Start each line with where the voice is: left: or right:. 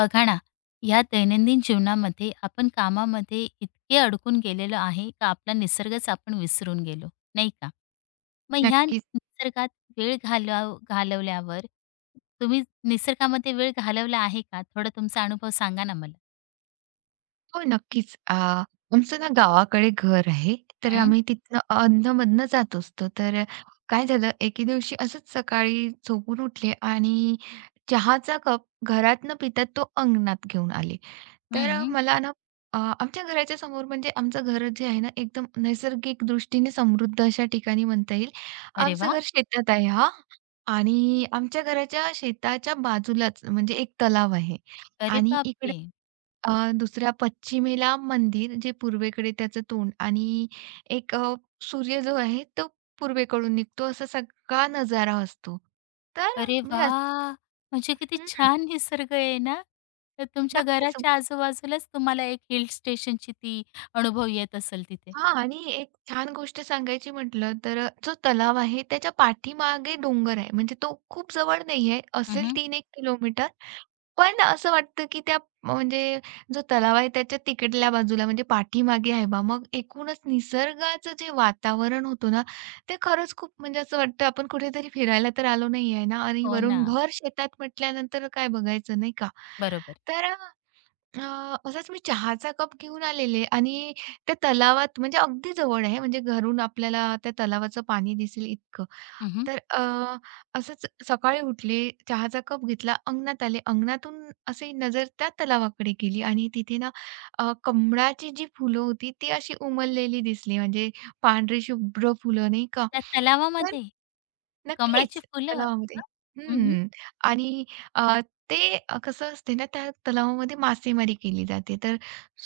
left: बघा ना, या दैनंदिन जीवनामध्ये आपण कामामध्ये इतके अडकून गेलेलो आहे का आपला निसर्गच आपण विसरून गेलो, नाही का? मग ह्या
right: नक्कीच.
left: निसर्गात वेळ घालव घालवल्यावर तुम्ही निसर्गामध्ये वेळ घालवला आहे का? थोडा तुमचा अनुभव सांगा ना मला?
right: हो, नक्कीच. आमचं ना गावाकडे घर आहे, तर
left: हं,
right: आम्ही तिथनं अधनं जात असतो. तर काय झालं, एके दिवशी असंच सकाळी झोपून उठले आणि चहाचा कप घरात न पिता तो अंगणात घेऊन आले. तर
left: हं.
right: मला ना आमच्या घराच्या समोर म्हणजे आमचं घर जे आहे ना, एकदम नैसर्गिक दृष्टीने समृद्ध अशा ठिकाणी म्हणता येईल.
left: अरे
right: आमचं
left: वाह!
right: घर शेतात आहे हां. आणि आमच्या घराच्या शेताच्या बाजूलाच म्हणजे एक तलाव आहे
left: अरे
right: आणि इकडे
left: बापरे!
right: दुसऱ्या पश्चिमेला मंदिर जे पूर्वेकडे त्याचं तोंड आणि एक सूर्य जो आहे तो पूर्वेकडून निघतो असा सगळा नजारा असतो. तर
left: अरे
right: मी असं
left: वाह! म्हणजे किती
right: हं,
left: छान निसर्ग आहे ना? तर तुमच्या
right: नक्कीच.
left: घराच्या आजूबाजूलाच तुम्हाला एक हिल स्टेशनची ती अनुभव येत असेल तिथे.
right: हां आणि एक छान गोष्ट सांगायची म्हटलं तर जो तलाव आहे त्याच्या पाठीमागे डोंगर आहे. म्हणजे तो खूप जवळ नाहीये, असेल
left: हं,
right: 3 एक किलोमीटर. पण असं वाटतं, की त्या म्हणजे जो तलाव आहे त्याच्या तिकडल्या बाजूला म्हणजे पाठीमागे आहे बा. मग एकूणच निसर्गाचं जे वातावरण होतं ना, ते खरंच खूप म्हणजे असं वाटतं आपण कुठेतरी फिरायला तर आलो नाही आहे ना आणि
left: हो ना.
right: वरून घर शेतात म्हटल्यानंतर काय बघायचं नाही का?
left: बरोबर.
right: तर अ, असाच मी चहाचा कप घेऊन आलेले आणि त्या तलावात म्हणजे अगदी जवळ आहे म्हणजे घरून आपल्याला त्या तलावाचं पाणी दिसेल इतकं.
left: हं, हं.
right: तर असंच सकाळी उठले, चहाचा कप घेतला, अंगणात आले. अंगणातून असे नजर त्या तलावाकडे गेली आणि तिथे ना कमळाची जी फुलं होती ती अशी उमललेली दिसली म्हणजे पांढरी शुभ्र फुलं नाही का?
left: त्या तलावामध्ये कमळाची
right: नक्कीच,
left: फुलं
right: तलावामध्ये.
left: का? हं, हं.
right: हं. आणि अ, ते कसं असते ना, त्या तलावामध्ये मासेमारी केली जाते. तर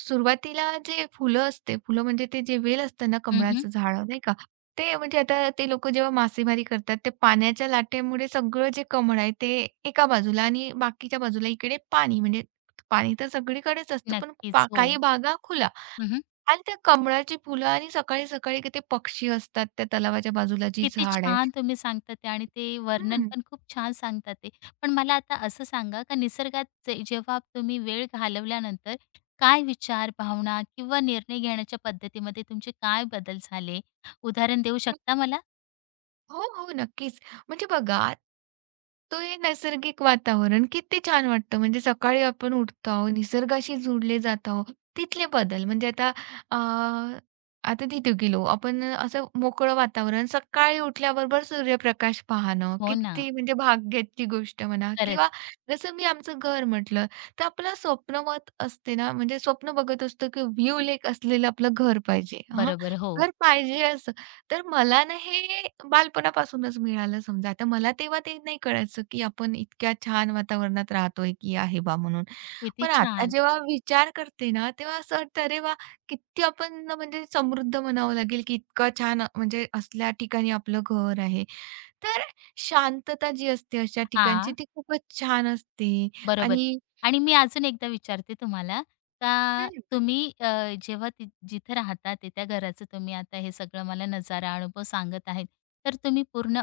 right: सुरुवातीला जे फुलं असते, फुलं म्हणजे ते जे वेल असतं ना कमळाचं झाड, नाही का? ते म्हणजे आता ते लोकं जेव्हा मासेमारी करतात, ते पाण्याच्या लाटेमुळे सगळं जे कमळ आहे ते एका बाजूला आणि बाकीच्या बाजूला इकडे पाणी, म्हणजे पाणी तर सगळीकडेच असतं, पण पा
left: नक्कीच. हो.
right: काही भागा खुला.
left: हं,
right: आणि त्या कमळाची फुलं आणि सकाळी-सकाळी ते पक्षी असतात त्या तलावाच्या बाजूला जी
left: किती
right: झाड आहे.
left: छान तुम्ही सांगता ते आणि ते वर्णन
right: हं.
left: पण खूप छान सांगता ते. पण मला आता असं सांगा का निसर्गात जे जेव्हा तुम्ही वेळ घालवल्यानंतर काय विचार, भावना किंवा निर्णय घेण्याच्या पद्धतीमध्ये तुमचे काय बदल झाले? उदाहरण देऊ शकता मला?
right: हो, हो. नक्कीच. म्हणजे बघा, ते नैसर्गिक वातावरण किती छान वाटतं. म्हणजे सकाळी आपण उठतो आहोत, निसर्गाशी जोडले जात आहोत. तिथले बदल म्हणजे आता अ, आता तिथे गेलो आपण असं मोकळं वातावरण, सकाळी उठल्याबरोबर सूर्यप्रकाश पाहणं,
left: हो ना.
right: किती म्हणजे भाग्याची गोष्ट म्हणा
left: खरंच.
right: किंवा जसं मी आमचं घर म्हटलं, तर आपलं स्वप्नवत असते ना, म्हणजे स्वप्न बघत असतो की व्ह्यू लेक असलेलं आपलं घर पाहिजे. हां,
left: बरोबर. हो.
right: घर पाहिजे असं. तर मला ना हे बालपणापासूनच मिळालं समजा. आता मला तेव्हा ते नाही कळायचं, की आपण इतक्या छान वातावरणात राहतोय, की आहे बा म्हणून.
left: किती
right: पण आता
left: छान.
right: जेव्हा विचार करते ना, तेव्हा असं वाटतं, अरे वाह! किती आपण ना म्हणजे समृद्ध म्हणावं लागेल, की इतकं छान म्हणजे असल्या ठिकाणी आपलं घर आहे. तर शांतता जी असते अशा ठिकाणची,
left: हां.
right: ती खूपच छान असते
left: बरोबर.
right: आणि
left: आणि मी अजून एकदा विचारते तुम्हाला का
right: हं.
left: तुम्ही जेव्हा जिथे राहता ते त्या घराचं तुम्ही आता हे सगळं मला नजारा, अनुभव सांगत आहेत. तर तुम्ही पूर्ण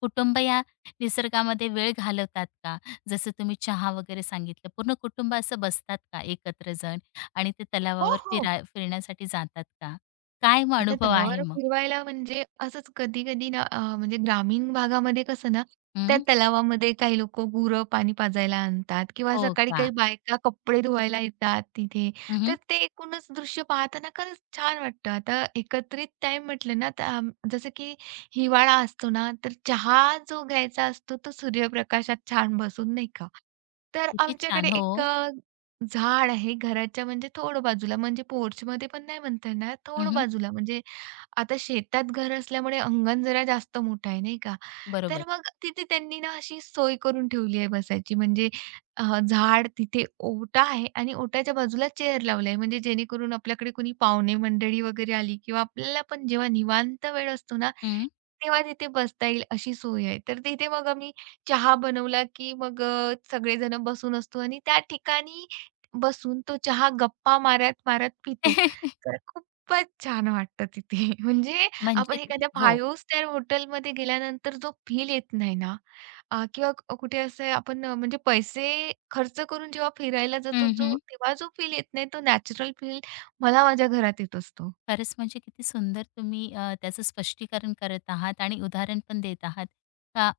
left: कुटुंब या निसर्गामध्ये वेळ घालवतात का? जसं तुम्ही चहा वगैरे सांगितलं. पूर्ण कुटुंब असं बसतात का एकत्र जण आणि ते
right: हो,
left: तलावावर
right: हो.
left: फिरण्यासाठी जातात का? काय मग
right: आता
left: अनुभव आहे
right: तलावावर
left: मग?
right: फिरवायला म्हणजे असंच कधी-कधी ना म्हणजे ग्रामीण भागामध्ये कसं ना, त्या
left: हं.
right: तलावामध्ये काही लोकं गुरं पाणी पाजायला आणतात किंवा
left: हो
right: सकाळी काही
left: का?
right: बायका कपडे धुवायला येतात तिथे.
left: हं,
right: तर ते एकूणच दृश्य पाहताना खरंच छान वाटतं. आता एकत्रित टाईम म्हटलं ना, तर आम जसं की हिवाळा असतो ना, तर चहा जो घ्यायचा असतो तो सूर्यप्रकाशात छान बसून, नाही का? तर
left: किती छान.
right: आमच्याकडे
left: हो.
right: एक झाड आहे घराच्या म्हणजे थोडं बाजूला, म्हणजे पोर्चमध्ये पण नाही म्हणता येणार, थोडं
left: हं,
right: बाजूला म्हणजे आता शेतात घर असल्यामुळे अंगण जरा जास्त मोठं आहे, नाही का? तर
left: बरोबर.
right: मग तिथे त्यांनी ना अशी सोय करून ठेवली आहे बसायची. म्हणजे झाड तिथे ओटा आहे आणि ओट्याच्या बाजूला चेअर लावली आहे. म्हणजे जेणेकरून आपल्याकडे कोणी पाहुणे मंडळी वगैरे आली किंवा आपल्याला पण जेव्हा निवांत वेळ असतो ना,
left: हं.
right: तेव्हा तिथे बसता येईल अशी सोय आहे. तर तिथे मग आम्ही चहा बनवला, की मग सगळेजण बसून असतो आणि त्या ठिकाणी बसून तो चहा गप्पा मारत-मारत पितो. तर खूपच छान वाटतं तिथे. म्हणजे
left: म्हणजे
right: आपण
left: किती?
right: एखाद्या
left: हो.
right: 5 स्टार हॉटेलमध्ये गेल्यानंतर जो फील येत नाही ना किंवा कुठे असं आपण म्हणजे पैसे खर्च करून जेव्हा फिरायला जातो, जो
left: हं.
right: तेव्हा जो फील येत नाही, तो नॅचरल फील मला माझ्या घरात येत असतो.
left: खरंच म्हणजे किती सुंदर तुम्ही त्याचं स्पष्टीकरण करत आहात आणि उदाहरण पण देत आहात. का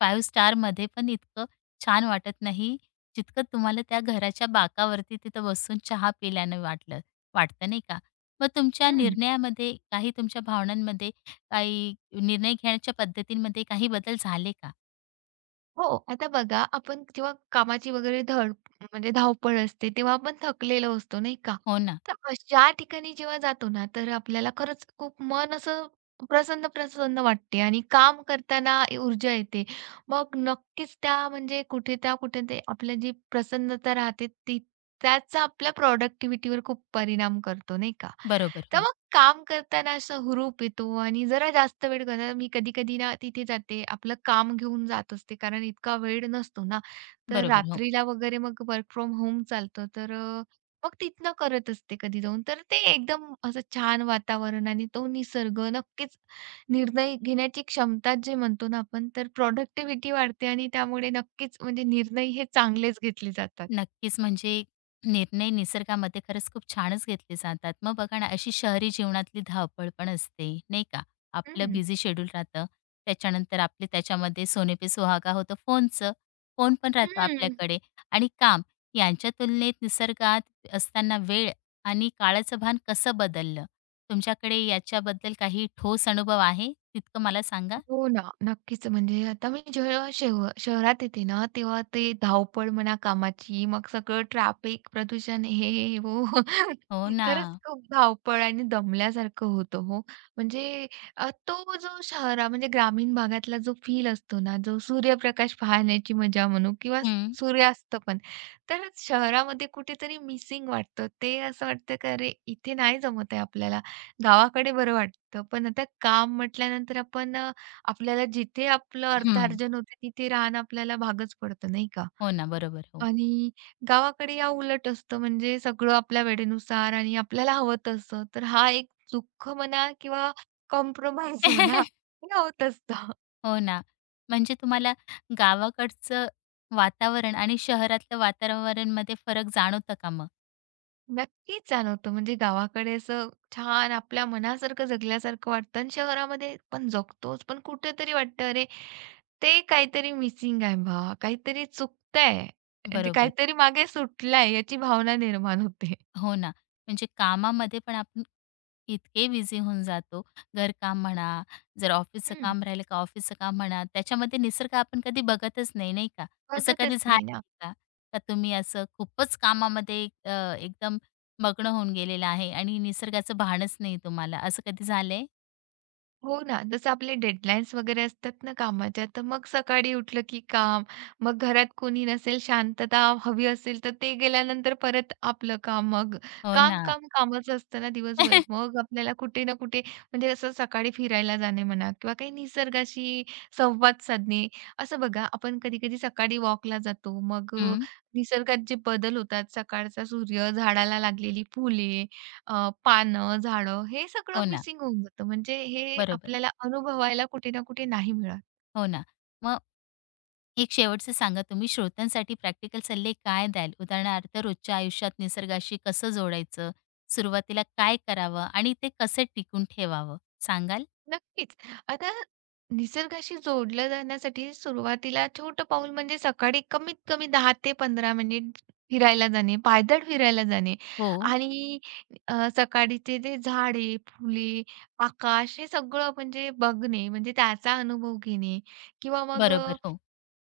left: 5 स्टारमध्ये पण इतकं छान वाटत नाही, जितकं तुम्हाला त्या घराच्या बाकावरती तिथं बसून चहा पिल्यानं वाटतं नाही का? मग तुमच्या
right: हं.
left: निर्णयामध्ये काही तुमच्या भावनांमध्ये काही निर्णय घेण्याच्या पद्धतींमध्ये काही बदल झाले का?
right: हो. आता बघा, आपण जेव्हा कामाची वगैरे म्हणजे धावपळ असते, तेव्हा आपण थकलेलो असतो, नाही का?
left: हो ना.
right: तर अशा ठिकाणी जेव्हा जातो ना, तर आपल्याला खरंच खूप मन असं प्रसन्न-प्रसन्न वाटते आणि काम करताना ऊर्जा येते. मग नक्कीच त्या म्हणजे कुठे त्या कुठे ते आपल्या जी प्रसन्नता राहते, ती त्याचा आपल्या प्रॉडक्टिव्हिटीवर खूप परिणाम करतो, नाही का?
left: बरोबर.
right: तर
left: हो.
right: मग काम करताना असा हुरूप येतो आणि जरा जास्त वेळ करताना मी कधी-कधी ना तिथे जाते, आपलं काम घेऊन जात असते कारण इतका वेळ नसतो ना. तर
left: बरोबर. हो.
right: रात्रीला वगैरे मग वर्क फ्रॉम होम चालतं तर मग तिथनं करत असते कधी जाऊन. तर ते एकदम असं छान वातावरण आणि तो निसर्ग नक्कीच निर्णय घेण्याची क्षमता जे म्हणतो ना आपण, तर प्रॉडक्टिव्हिटी वाढते आणि त्यामुळे नक्कीच म्हणजे निर्णय हे चांगलेच घेतले जातात.
left: नक्कीच. म्हणजे निर्णय निसर्गामध्ये खरंच खूप छानच घेतले जातात. मग बघा ना, अशी शहरी जीवनातली धावपळ पण असते, नाही का? आपलं
right: हं.
left: बिझी शेड्यूल राहतं. त्याच्यानंतर आपले त्याच्यामध्ये सोने पे सुहागा होतं फोनचं. फोन पण राहतो
right: हं.
left: आपल्याकडे आणि काम यांच्या तुलनेत निसर्गात असताना वेळ आणि काळाचं भान कसं बदललं? तुमच्याकडे याच्याबद्दल काही ठोस अनुभव आहे? तितकं मला सांगा.
right: हो ना, नक्कीच. म्हणजे आता मी जेव्हा शहरात येते ना, तेव्हा ते धावपळ म्हणा कामाची, मग सगळं ट्रॅफिक, प्रदूषण, हे, हे, हे, हो.
left: हो ना.
right: खरंच खूप धावपळ आणि दमल्यासारखं होतं हो. म्हणजे तो जो म्हणजे ग्रामीण भागातला जो फील असतो ना, जो सूर्यप्रकाश पाहण्याची मजा म्हणू किंवा
left: हं,
right: सूर्यास्त पण, तर शहरामध्ये कुठेतरी मिसिंग वाटतं. ते असं वाटतं की अरे, इथे नाही जमत आहे आपल्याला. गावाकडे बरं वाटतं. पण आता काम म्हटल्यानंतर आपण आपल्याला जिथे आपलं
left: हं.
right: अर्थार्जन होतं तिथे राहणं आपल्याला भागच पडतं नाही का?
left: हो ना. बरोबर. हो.
right: आणि गावाकडे या उलट असतं म्हणजे सगळं आपल्या वेळेनुसार आणि आपल्याला हवं तसं. तर हा एक दुःख म्हणा किंवा कॉम्प्रोमाईज म्हणा हे होत असतं.
left: हो ना. म्हणजे तुम्हाला गावाकडचं वातावरण आणि शहरातलं वातावरणमध्ये फरक जाणवतं का मग?
right: नक्कीच जाणवतं म्हणजे गावाकडे असं छान आपल्या मनासारखं जगल्यासारखं वाटतं आणि शहरामध्ये पण जगतोच पण कुठेतरी वाटतं अरे ते काहीतरी मिसिंग आहे बा, काहीतरी चुकतंय. म्हणजे
left: बरोबर.
right: काहीतरी मागे सुटलाय याची भावना निर्माण होते.
left: हो ना. म्हणजे कामामध्ये पण आपण इतके बिझी होऊन जातो. घरकाम म्हणा, जर ऑफिसचं
right: हं,
left: काम राहिलं का ऑफिसचं काम म्हणा, त्याच्यामध्ये निसर्ग आपण कधी बघतच नाही, नाही का? असं कधी
right: बघतच
left: झालं
right: नाही ना.
left: का? का तुम्ही असं खूपच कामामध्ये एकदम मग्न होऊन गेलेलं आहे आणि निसर्गाचं भानच नाही तुम्हाला, असं कधी झालंय?
right: हो ना, जसं आपले डेडलाईन्स वगैरे असतात ना कामाच्या, तर मग सकाळी उठलं की काम, मग घरात कोणी नसेल, शांतता हवी असेल, तर ते गेल्यानंतर परत आपलं काम. मग
left: हो
right: काम,
left: ना.
right: काम, कामच असतं ना दिवसभर. मग आपल्याला कुठे ना कुठे म्हणजे असं सकाळी फिरायला जाणे म्हणा किंवा काही निसर्गाशी संवाद साधणे. असं बघा, आपण कधी-कधी सकाळी वॉकला जातो, मग
left: हं.
right: निसर्गात जे बदल होतात, सकाळचा सूर्य, झाडाला लागलेली फुले पानं, झाडं हे
left: हो
right: सगळं
left: ना.
right: मिसिंग होऊन जातं. म्हणजे हे
left: बरोबर.
right: आपल्याला अनुभवायला कुठे ना कुठे नाही मिळत.
left: हो ना. मग एक शेवटचं सांगा तुम्ही श्रोत्यांसाठी प्रॅक्टिकल सल्ले काय द्याल? उदाहरणार्थ रोजच्या आयुष्यात निसर्गाशी कसं जोडायचं? सुरुवातीला काय करावं आणि ते कसं टिकून ठेवावं? सांगाल?
right: नक्कीच. आता निसर्गाशी जोडलं जाण्यासाठी सुरुवातीला छोटं पाऊल म्हणजे सकाळी कमीत कमी 10 ते 15 मिनिट फिरायला जाणे, पायदळ फिरायला जाणे
left: हो.
right: आणि सकाळीचे जे झाडे, फुले, आकाश हे सगळं म्हणजे बघणे म्हणजे त्याचा अनुभव घेणे किंवा मग
left: बरोबर. हो.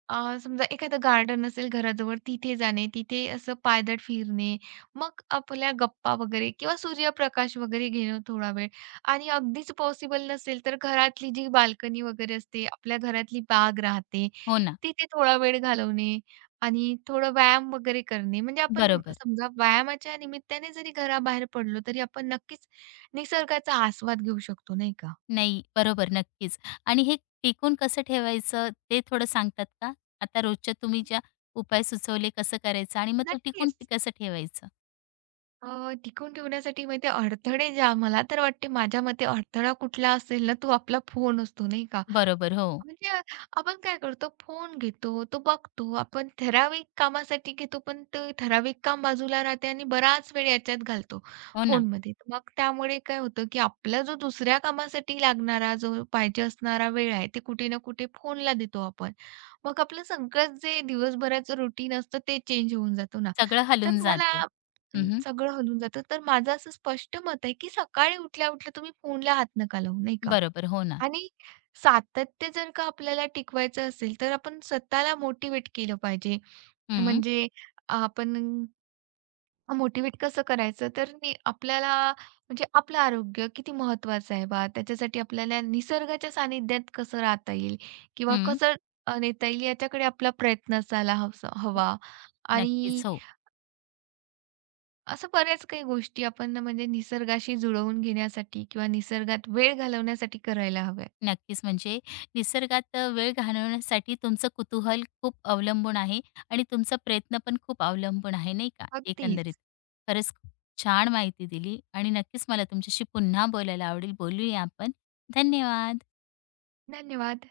right: समजा एखादं गार्डन असेल घराजवळ तिथे जाणे, तिथे असं पायदळ फिरणे, मग आपल्या गप्पा वगैरे किंवा सूर्यप्रकाश वगैरे घेणं थोडा वेळ आणि अगदीच पॉसिबल नसेल तर घरातली जी बाल्कनी वगैरे असते, आपल्या घरातली बाग राहते,
left: हो ना.
right: तिथे थोडा वेळ घालवणे आणि थोडं व्यायाम वगैरे करणे. म्हणजे आपण
left: बरोबर.
right: समजा व्यायामाच्या निमित्ताने जरी घराबाहेर पडलो, तरी आपण नक्कीच निसर्गाचा आस्वाद घेऊ शकतो, नाही का?
left: नाही, बरोबर नक्कीच. आणि हे टिकून कसं ठेवायचं ते थोडं सांगतात का? आता रोजच्या तुम्ही ज्या उपाय सुचवले कसं करायचं आणि मग ते
right: नक्कीच.
left: कसं ठेवायचं?
right: टिकवून ठेवण्यासाठी माहिती आहे अडथळे ज्या मला तर वाटते माझ्या मते अडथळा कुठला असेल ना, तो आपला फोन असतो नाही का?
left: बरोबर. हो.
right: म्हणजे आपण काय करतो फोन घेतो, तो बघतो. आपण ठराविक कामासाठी घेतो, पण ते ठराविक काम बाजूला राहते आणि बराच वेळ याच्यात घालतो
left: हो ना.
right: फोनमध्ये. तर मग त्यामुळे काय होतं, की आपला जो दुसऱ्या कामासाठी लागणारा जो पाहिजे असणारा वेळ आहे, ते कुठे ना कुठे फोनला देतो आपण. मग आपलं सगळंच जे दिवसभराचं रुटीन असतं ते चेंज होऊन जातो ना.
left: सगळं
right: तर
left: हलून
right: मला
left: जातं. हं,
right: सगळं हलून जातं. तर माझं असं स्पष्ट मत आहे, की सकाळी उठल्या-उठल्या तुम्ही फोनला हात नका लावू, नाही का?
left: बरोबर. हो ना.
right: आणि सातत्य जर का आपल्याला टिकवायचं असेल, तर आपण स्वतःला मोटिवेट केलं पाहिजे.
left: हं,
right: म्हणजे आपण मोटिवेट कसं करायचं? तर आपल्याला म्हणजे आपलं आरोग्य किती महत्त्वाचं आहे बा, त्याच्यासाठी आपल्याला निसर्गाच्या सानिध्यात कसं राहता येईल किंवा
left: हं.
right: कसं नेता येईल याच्याकडे आपला प्रयत्न असायला हवा आणि
left: नक्कीच, हो.
right: असं बऱ्याच काही गोष्टी आपण ना म्हणजे निसर्गाशी जुळवून घेण्यासाठी किंवा निसर्गात वेळ घालवण्यासाठी करायला हव्या.
left: नक्कीच. म्हणजे निसर्गात वेळ घालवण्यासाठी तुमचं कुतूहल खूप अवलंबून आहे आणि तुमचा प्रयत्न पण खूप अवलंबून आहे, नाही का, एकंदरीत.
right: अगदीच.
left: खरंच खूप छान माहिती दिली आणि नक्कीच मला तुमच्याशी पुन्हा बोलायला आवडेल. बोलूया आपण. धन्यवाद.
right: धन्यवाद.